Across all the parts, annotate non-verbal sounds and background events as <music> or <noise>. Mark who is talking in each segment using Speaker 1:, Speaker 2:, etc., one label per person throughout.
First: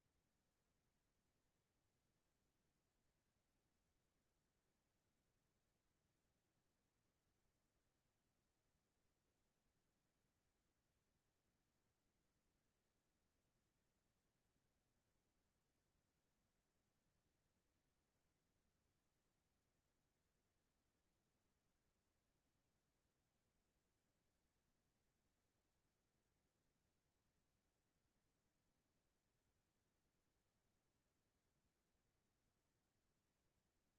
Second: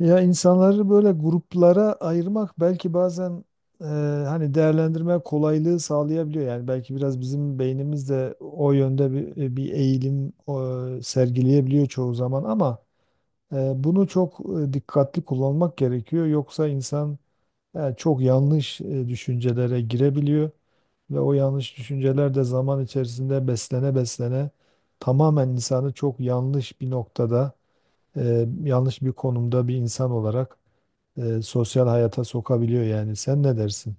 Speaker 1: Ya insanları böyle gruplara ayırmak belki bazen e, hani değerlendirme kolaylığı sağlayabiliyor. Yani belki biraz bizim beynimiz de o yönde bir eğilim sergileyebiliyor çoğu zaman ama bunu çok dikkatli kullanmak gerekiyor. Yoksa insan çok yanlış düşüncelere girebiliyor ve o yanlış düşünceler de zaman içerisinde beslene beslene tamamen insanı çok yanlış bir noktada, yanlış bir konumda bir insan olarak sosyal hayata sokabiliyor yani. Sen ne dersin?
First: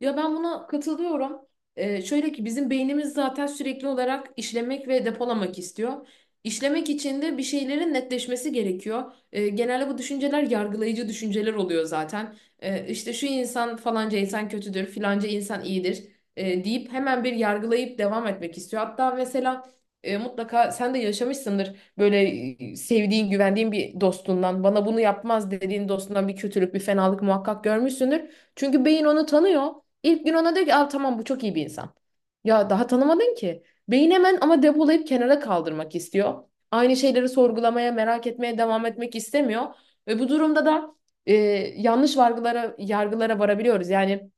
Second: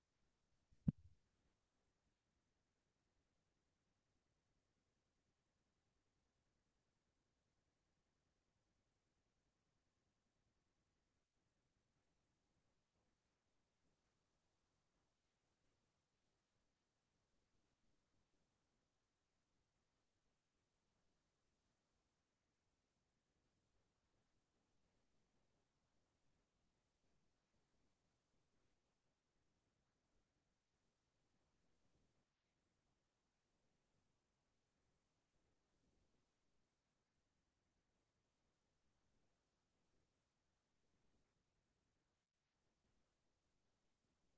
Speaker 2: Ya ben buna katılıyorum. Şöyle ki bizim beynimiz zaten sürekli olarak işlemek ve depolamak istiyor. İşlemek için de bir şeylerin netleşmesi gerekiyor. Genelde bu düşünceler yargılayıcı düşünceler oluyor zaten. İşte şu insan falanca insan kötüdür, filanca insan iyidir deyip hemen bir yargılayıp devam etmek istiyor. Hatta mesela mutlaka sen de yaşamışsındır böyle sevdiğin, güvendiğin bir dostundan, bana bunu yapmaz dediğin dostundan bir kötülük, bir fenalık muhakkak görmüşsündür. Çünkü beyin onu tanıyor. İlk gün ona diyor ki, aa, tamam bu çok iyi bir insan. Ya daha tanımadın ki. Beyin hemen ama depolayıp kenara kaldırmak istiyor. Aynı şeyleri sorgulamaya, merak etmeye devam etmek istemiyor. Ve bu durumda da e, yanlış yargılara varabiliyoruz. Yani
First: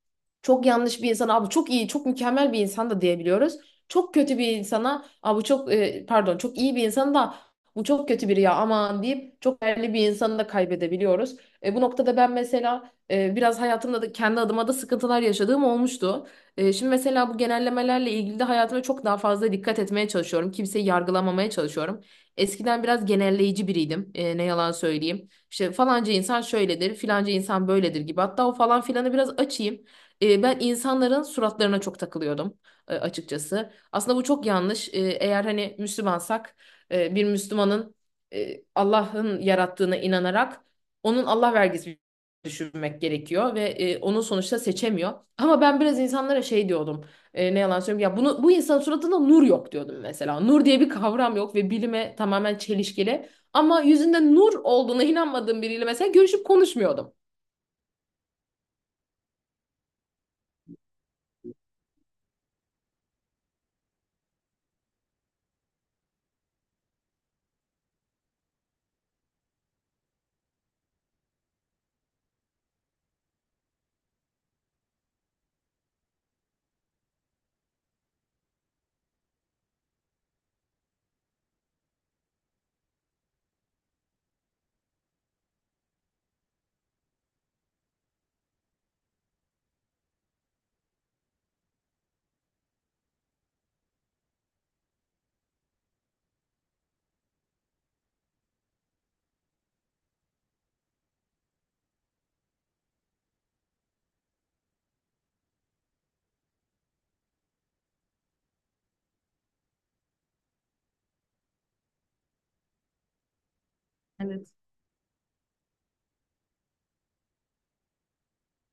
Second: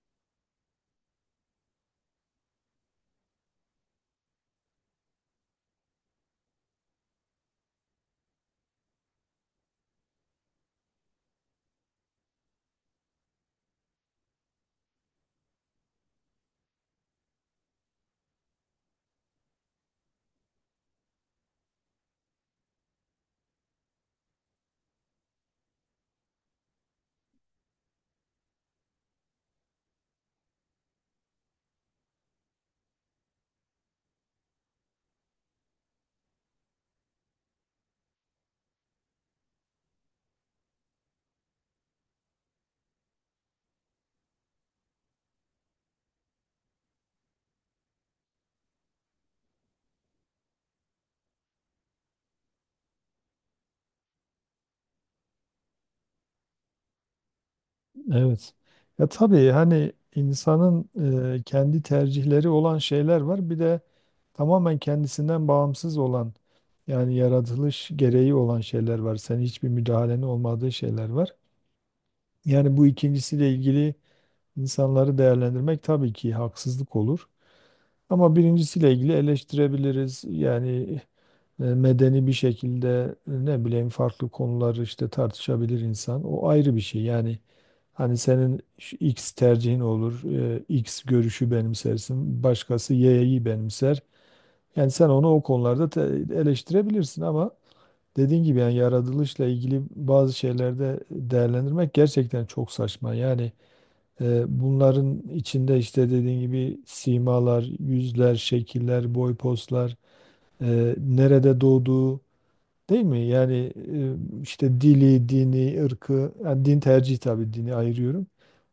Speaker 2: çok yanlış bir insana abi çok iyi, çok mükemmel bir insan da diyebiliyoruz. Çok kötü bir insana abi bu çok e, pardon çok iyi bir insan da bu çok kötü biri ya aman deyip çok değerli bir insanı da kaybedebiliyoruz. Bu noktada ben mesela biraz hayatımda da kendi adıma da sıkıntılar yaşadığım olmuştu. Şimdi mesela bu genellemelerle ilgili de hayatıma çok daha fazla dikkat etmeye çalışıyorum. Kimseyi yargılamamaya çalışıyorum. Eskiden biraz genelleyici biriydim. Ne yalan söyleyeyim. İşte falanca insan şöyledir, filanca insan böyledir gibi. Hatta o falan filanı biraz açayım. Ben insanların suratlarına çok takılıyordum açıkçası. Aslında bu çok yanlış. Eğer hani Müslümansak bir Müslümanın Allah'ın yarattığına inanarak onun Allah vergisi düşünmek gerekiyor ve onu sonuçta seçemiyor. Ama ben biraz insanlara şey diyordum. Ne yalan söyleyeyim ya bunu bu insanın suratında nur yok diyordum mesela. Nur diye bir kavram yok ve bilime tamamen çelişkili. Ama yüzünde nur olduğuna inanmadığım biriyle mesela görüşüp konuşmuyordum.
Speaker 1: Evet. Ya tabii hani insanın kendi tercihleri olan şeyler var. Bir de tamamen kendisinden bağımsız olan yani yaratılış gereği olan şeyler var. Senin hiçbir müdahalenin olmadığı şeyler var. Yani bu ikincisiyle ilgili insanları değerlendirmek tabii ki haksızlık olur. Ama birincisiyle ilgili eleştirebiliriz. Yani medeni bir şekilde ne bileyim farklı konuları işte tartışabilir insan. O ayrı bir şey. Yani hani senin şu X tercihin olur, X görüşü benimsersin, başkası Y'yi benimser. Yani sen onu o konularda eleştirebilirsin ama dediğin gibi yani yaratılışla ilgili bazı şeylerde değerlendirmek gerçekten çok saçma. Yani bunların içinde işte dediğin gibi simalar, yüzler, şekiller, boy, postlar, nerede doğduğu, değil mi? Yani
Speaker 2: Evet.
Speaker 1: işte dili, dini, ırkı, yani din tercihi tabii dini ayırıyorum.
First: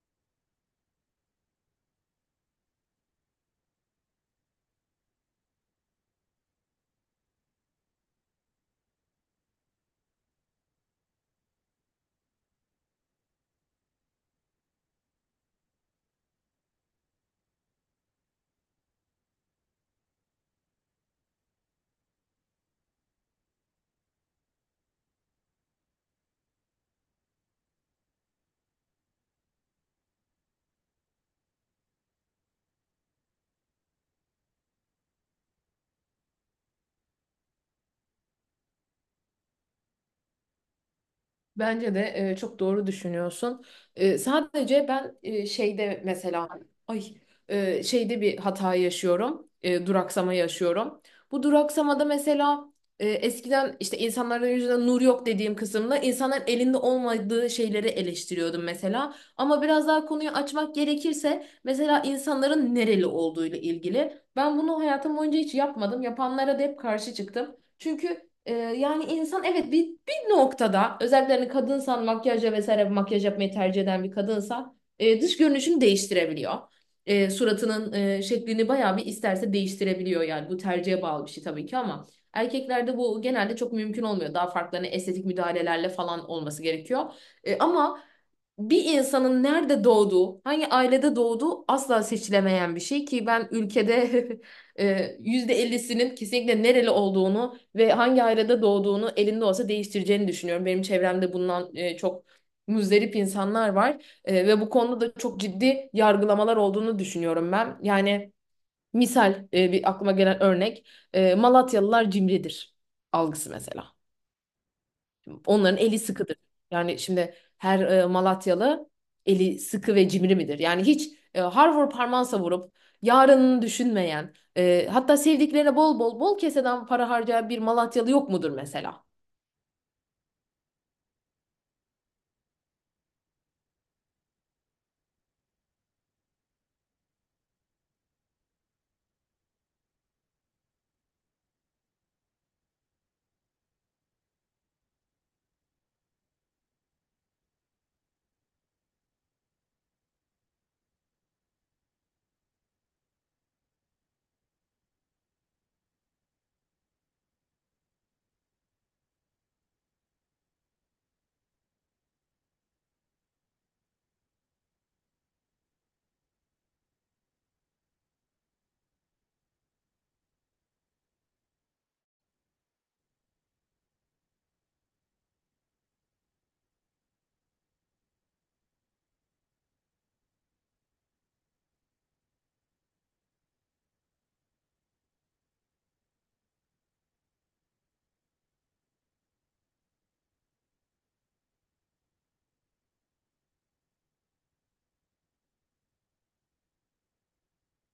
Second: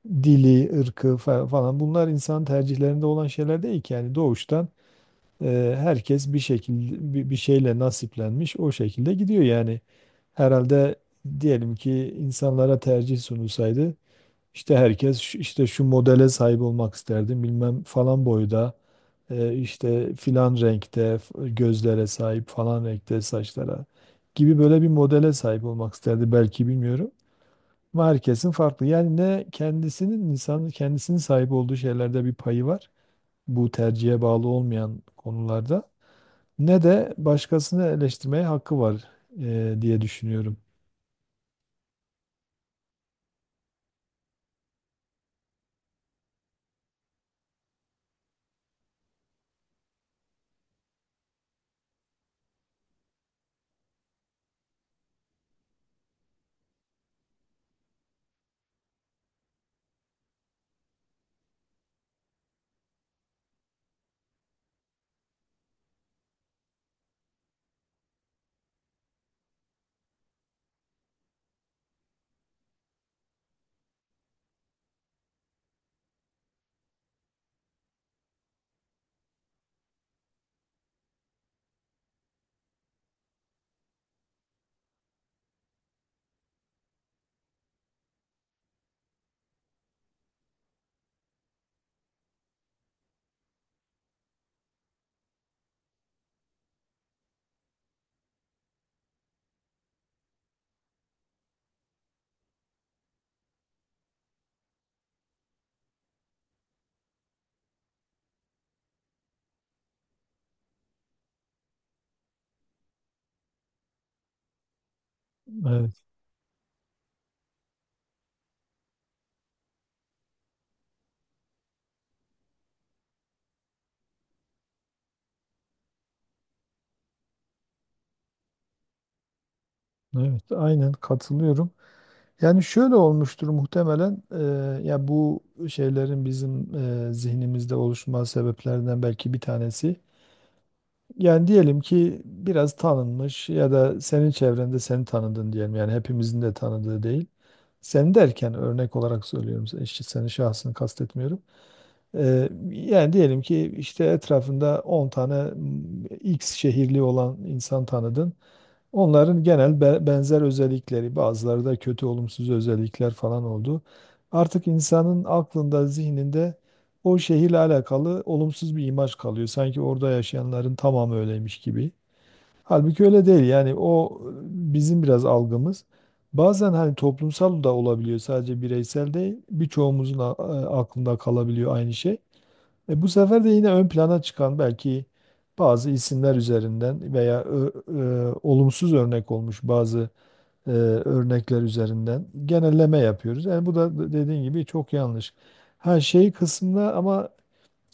Speaker 1: Dili, ırkı falan bunlar insan tercihlerinde olan şeyler değil ki. Yani doğuştan herkes bir şekilde bir şeyle nasiplenmiş o şekilde gidiyor yani. Herhalde diyelim ki insanlara tercih sunulsaydı işte herkes işte şu modele sahip olmak isterdim bilmem falan boyda işte filan renkte gözlere sahip falan renkte saçlara gibi böyle bir modele sahip olmak isterdi belki bilmiyorum. Ama herkesin farklı. Yani ne kendisinin insanın kendisinin sahip olduğu şeylerde bir payı var. Bu tercihe bağlı olmayan konularda. Ne de başkasını eleştirmeye hakkı var diye düşünüyorum.
Speaker 2: Bence de çok doğru düşünüyorsun. Sadece ben şeyde mesela ay şeyde bir hata yaşıyorum. Duraksama yaşıyorum. Bu duraksamada mesela eskiden işte insanların yüzünden nur yok dediğim kısımda insanların elinde olmadığı şeyleri eleştiriyordum mesela. Ama biraz daha konuyu açmak gerekirse mesela insanların nereli olduğuyla ilgili. Ben bunu hayatım boyunca hiç yapmadım. Yapanlara da hep karşı çıktım. Çünkü yani insan evet bir noktada özellikle hani kadınsan makyajla vesaire makyaj yapmayı tercih eden bir kadınsa dış görünüşünü değiştirebiliyor. Suratının şeklini bayağı bir isterse değiştirebiliyor, yani bu tercihe bağlı bir şey tabii ki, ama erkeklerde bu genelde çok mümkün olmuyor. Daha farklı hani estetik müdahalelerle falan olması gerekiyor. Ama bir insanın nerede doğduğu, hangi ailede doğduğu asla seçilemeyen bir şey ki ben ülkede <laughs> yüzde %50'sinin kesinlikle nereli olduğunu ve hangi ayrada doğduğunu elinde olsa değiştireceğini düşünüyorum. Benim çevremde bundan çok muzdarip insanlar var. Ve bu konuda da çok ciddi yargılamalar olduğunu düşünüyorum ben. Yani misal bir aklıma gelen örnek, Malatyalılar cimridir algısı mesela. Onların
Speaker 1: Evet,
Speaker 2: eli sıkıdır. Yani şimdi her Malatyalı eli sıkı ve cimri midir? Yani hiç harvur parmağı savurup yarınını düşünmeyen, hatta sevdiklerine bol bol bol keseden para harcayan bir Malatyalı yok mudur mesela?
Speaker 1: evet, aynen katılıyorum. Yani şöyle olmuştur muhtemelen ya bu şeylerin bizim zihnimizde oluşma sebeplerinden belki bir tanesi. Yani diyelim ki biraz tanınmış ya da senin çevrende seni tanıdın diyelim yani hepimizin de tanıdığı değil. Sen derken örnek olarak söylüyorum işte senin şahsını kastetmiyorum. Yani diyelim ki işte etrafında 10 tane X şehirli olan insan tanıdın. Onların genel benzer özellikleri, bazıları da kötü olumsuz özellikler falan oldu. Artık insanın aklında, zihninde o şehirle alakalı olumsuz bir imaj kalıyor. Sanki orada yaşayanların tamamı öyleymiş gibi. Halbuki öyle değil. Yani bizim biraz algımız. Bazen hani toplumsal da olabiliyor, sadece bireysel değil. Birçoğumuzun aklında kalabiliyor aynı şey. Bu sefer de yine ön plana çıkan belki bazı isimler üzerinden veya olumsuz örnek olmuş bazı örnekler üzerinden genelleme yapıyoruz. Yani bu da dediğin gibi çok yanlış. Her şey kısmında ama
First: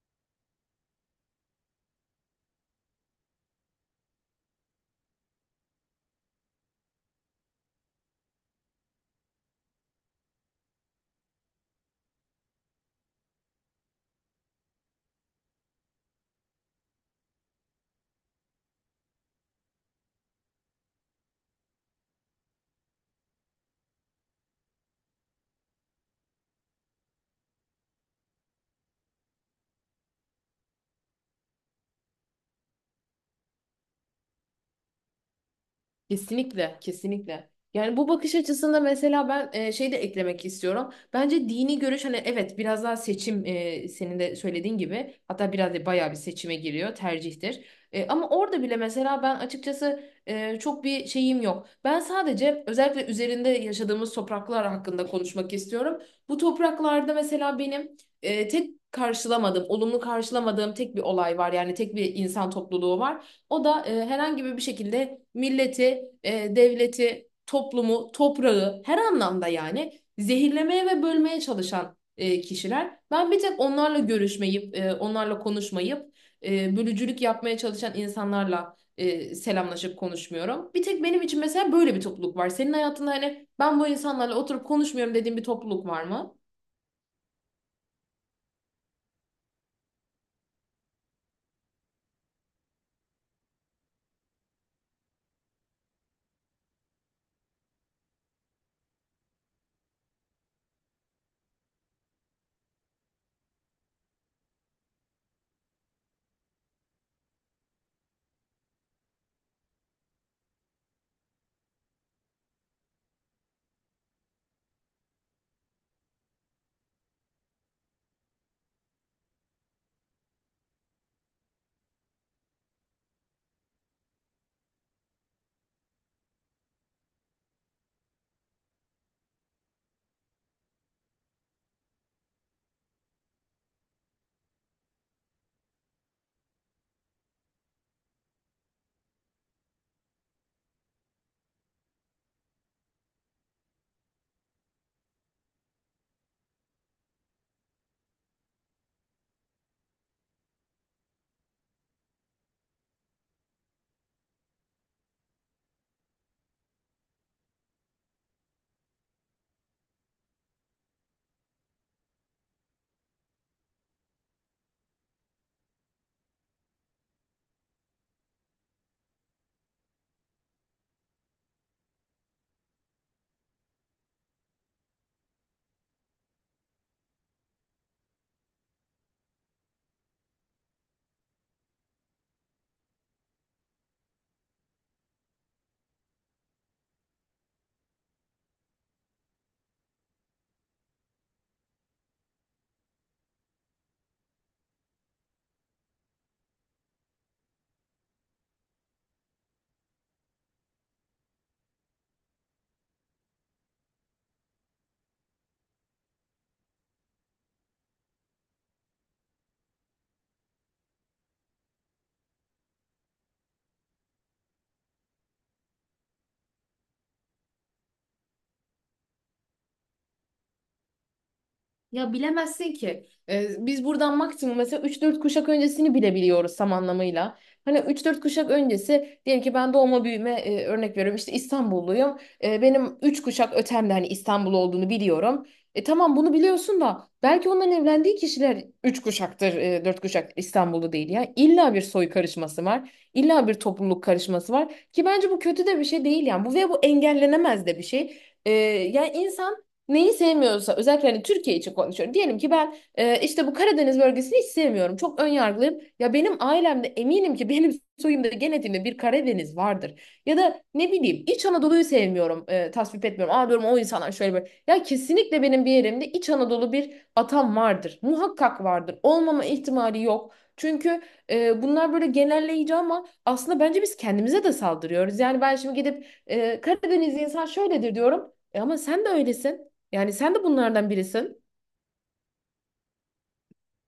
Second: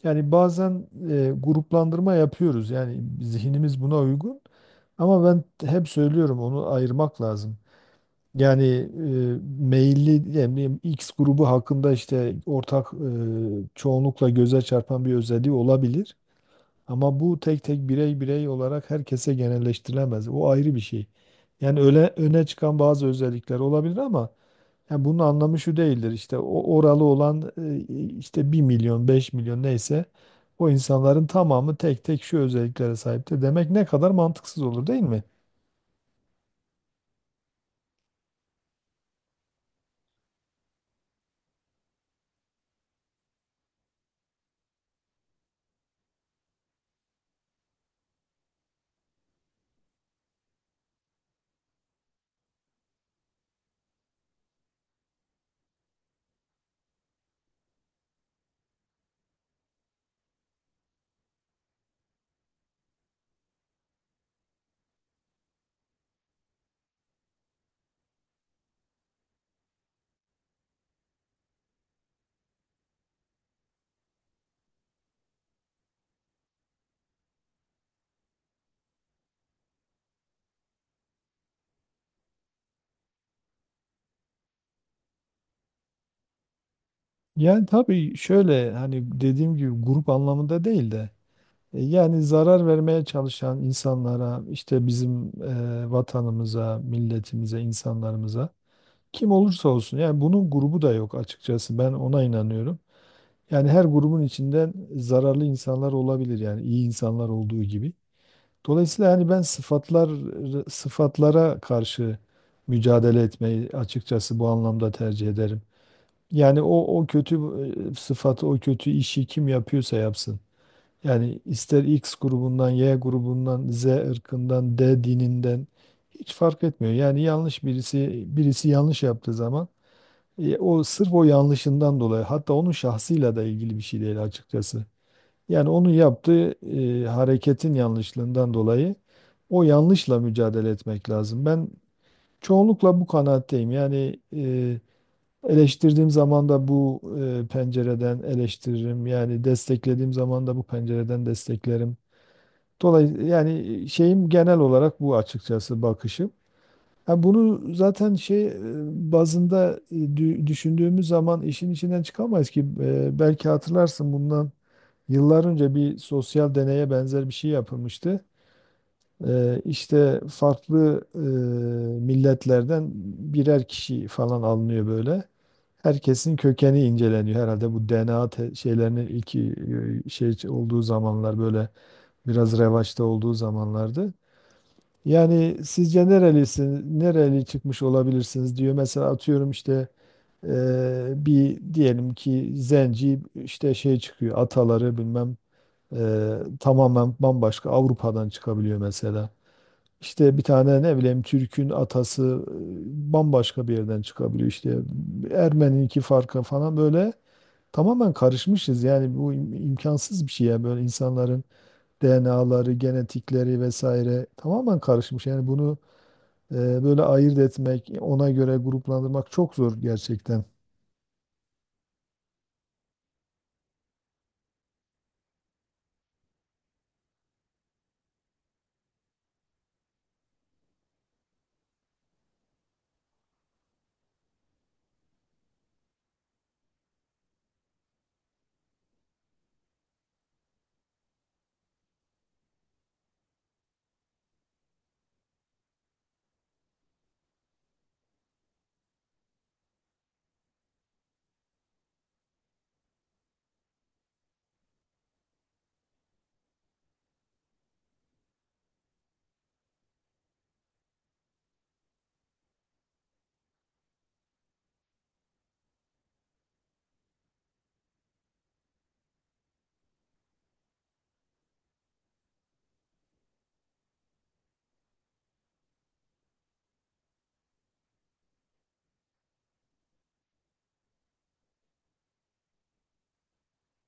Speaker 1: yani bazen gruplandırma yapıyoruz. Yani zihnimiz buna uygun. Ama ben hep söylüyorum onu ayırmak lazım. Yani meyilli yani bileyim, X grubu hakkında işte ortak çoğunlukla göze çarpan bir özelliği olabilir. Ama bu tek tek birey birey olarak herkese genelleştirilemez. O ayrı bir şey. Yani öyle öne çıkan bazı özellikler olabilir ama yani bunun anlamı şu değildir. İşte o oralı olan işte bir milyon, 5 milyon neyse o insanların tamamı tek tek şu özelliklere sahiptir. Demek ne kadar mantıksız olur, değil mi?
Speaker 2: Kesinlikle, kesinlikle. Yani bu bakış açısında mesela ben şey de eklemek istiyorum. Bence dini görüş, hani evet biraz daha seçim, senin de söylediğin gibi hatta biraz da bayağı bir seçime giriyor, tercihtir. Ama orada bile mesela ben açıkçası çok bir şeyim yok. Ben sadece özellikle üzerinde yaşadığımız topraklar hakkında konuşmak istiyorum. Bu topraklarda mesela benim tek karşılamadığım, olumlu karşılamadığım tek bir olay var. Yani tek bir insan topluluğu var. O da herhangi bir şekilde milleti, devleti, toplumu, toprağı her anlamda yani zehirlemeye ve bölmeye çalışan kişiler. Ben bir tek onlarla görüşmeyip, onlarla konuşmayıp, bölücülük yapmaya çalışan insanlarla selamlaşıp konuşmuyorum. Bir tek benim için mesela böyle bir topluluk var. Senin hayatında hani ben bu insanlarla oturup konuşmuyorum dediğin bir topluluk var mı?
Speaker 1: Yani tabii şöyle hani dediğim gibi grup anlamında değil de yani zarar vermeye çalışan insanlara işte bizim vatanımıza, milletimize, insanlarımıza kim olursa olsun yani bunun grubu da yok açıkçası ben ona inanıyorum. Yani her grubun içinden zararlı insanlar olabilir yani iyi insanlar olduğu gibi. Dolayısıyla hani ben sıfatlar sıfatlara karşı mücadele etmeyi açıkçası bu anlamda tercih ederim. Yani o kötü sıfatı, o kötü işi kim yapıyorsa yapsın. Yani ister X grubundan, Y grubundan, Z ırkından, D dininden hiç fark etmiyor. Yani yanlış birisi yanlış yaptığı zaman o sırf o yanlışından dolayı hatta onun şahsıyla da ilgili bir şey değil açıkçası. Yani onun yaptığı hareketin yanlışlığından dolayı o yanlışla mücadele etmek lazım. Ben çoğunlukla bu kanaatteyim. Eleştirdiğim zaman da bu pencereden eleştiririm. Yani desteklediğim zaman da bu pencereden desteklerim. Dolayısıyla yani şeyim genel olarak bu açıkçası bakışım. Ha bunu zaten bazında düşündüğümüz zaman işin içinden çıkamayız ki. E, belki hatırlarsın bundan yıllar önce bir sosyal deneye benzer bir şey yapılmıştı. İşte farklı milletlerden birer kişi falan alınıyor böyle. Herkesin kökeni inceleniyor herhalde bu DNA şeylerinin iki şey olduğu zamanlar böyle biraz revaçta olduğu zamanlardı. Yani sizce nerelisin, nereli çıkmış olabilirsiniz diyor. Mesela atıyorum işte bir diyelim ki zenci işte şey çıkıyor ataları bilmem e, tamamen bambaşka Avrupa'dan çıkabiliyor mesela. İşte bir tane ne bileyim Türk'ün atası bambaşka bir yerden çıkabiliyor işte Ermeni'ninki farkı falan böyle tamamen karışmışız yani bu imkansız bir şey ya böyle insanların DNA'ları, genetikleri vesaire tamamen karışmış yani bunu böyle ayırt etmek, ona göre gruplandırmak çok zor gerçekten.
Speaker 2: Ya bilemezsin ki. Biz buradan maksimum mesela üç dört kuşak öncesini bilebiliyoruz tam anlamıyla. Hani üç dört kuşak öncesi diyelim ki ben doğma büyüme, örnek veriyorum, işte İstanbulluyum. Benim 3 kuşak ötemde hani İstanbul olduğunu biliyorum. E tamam bunu biliyorsun da belki onların evlendiği kişiler 3 kuşaktır, 4 kuşak İstanbullu değil ya. İlla bir soy karışması var. İlla bir topluluk karışması var ki bence bu kötü de bir şey değil yani. Bu ve bu engellenemez de bir şey. Yani insan neyi sevmiyorsa, özellikle hani Türkiye için konuşuyorum. Diyelim ki ben işte bu Karadeniz bölgesini hiç sevmiyorum. Çok ön yargılıyım. Ya benim ailemde eminim ki benim <laughs> soyumda genetiğimde bir Karadeniz vardır. Ya da ne bileyim İç Anadolu'yu sevmiyorum. Tasvip etmiyorum. Aa diyorum o insanlar şöyle böyle. Ya kesinlikle benim bir yerimde İç Anadolu bir atam vardır. Muhakkak vardır. Olmama ihtimali yok. Çünkü bunlar böyle genelleyici, ama aslında bence biz kendimize de saldırıyoruz. Yani ben şimdi gidip Karadeniz insan şöyledir diyorum. E ama sen de öylesin. Yani sen de bunlardan birisin.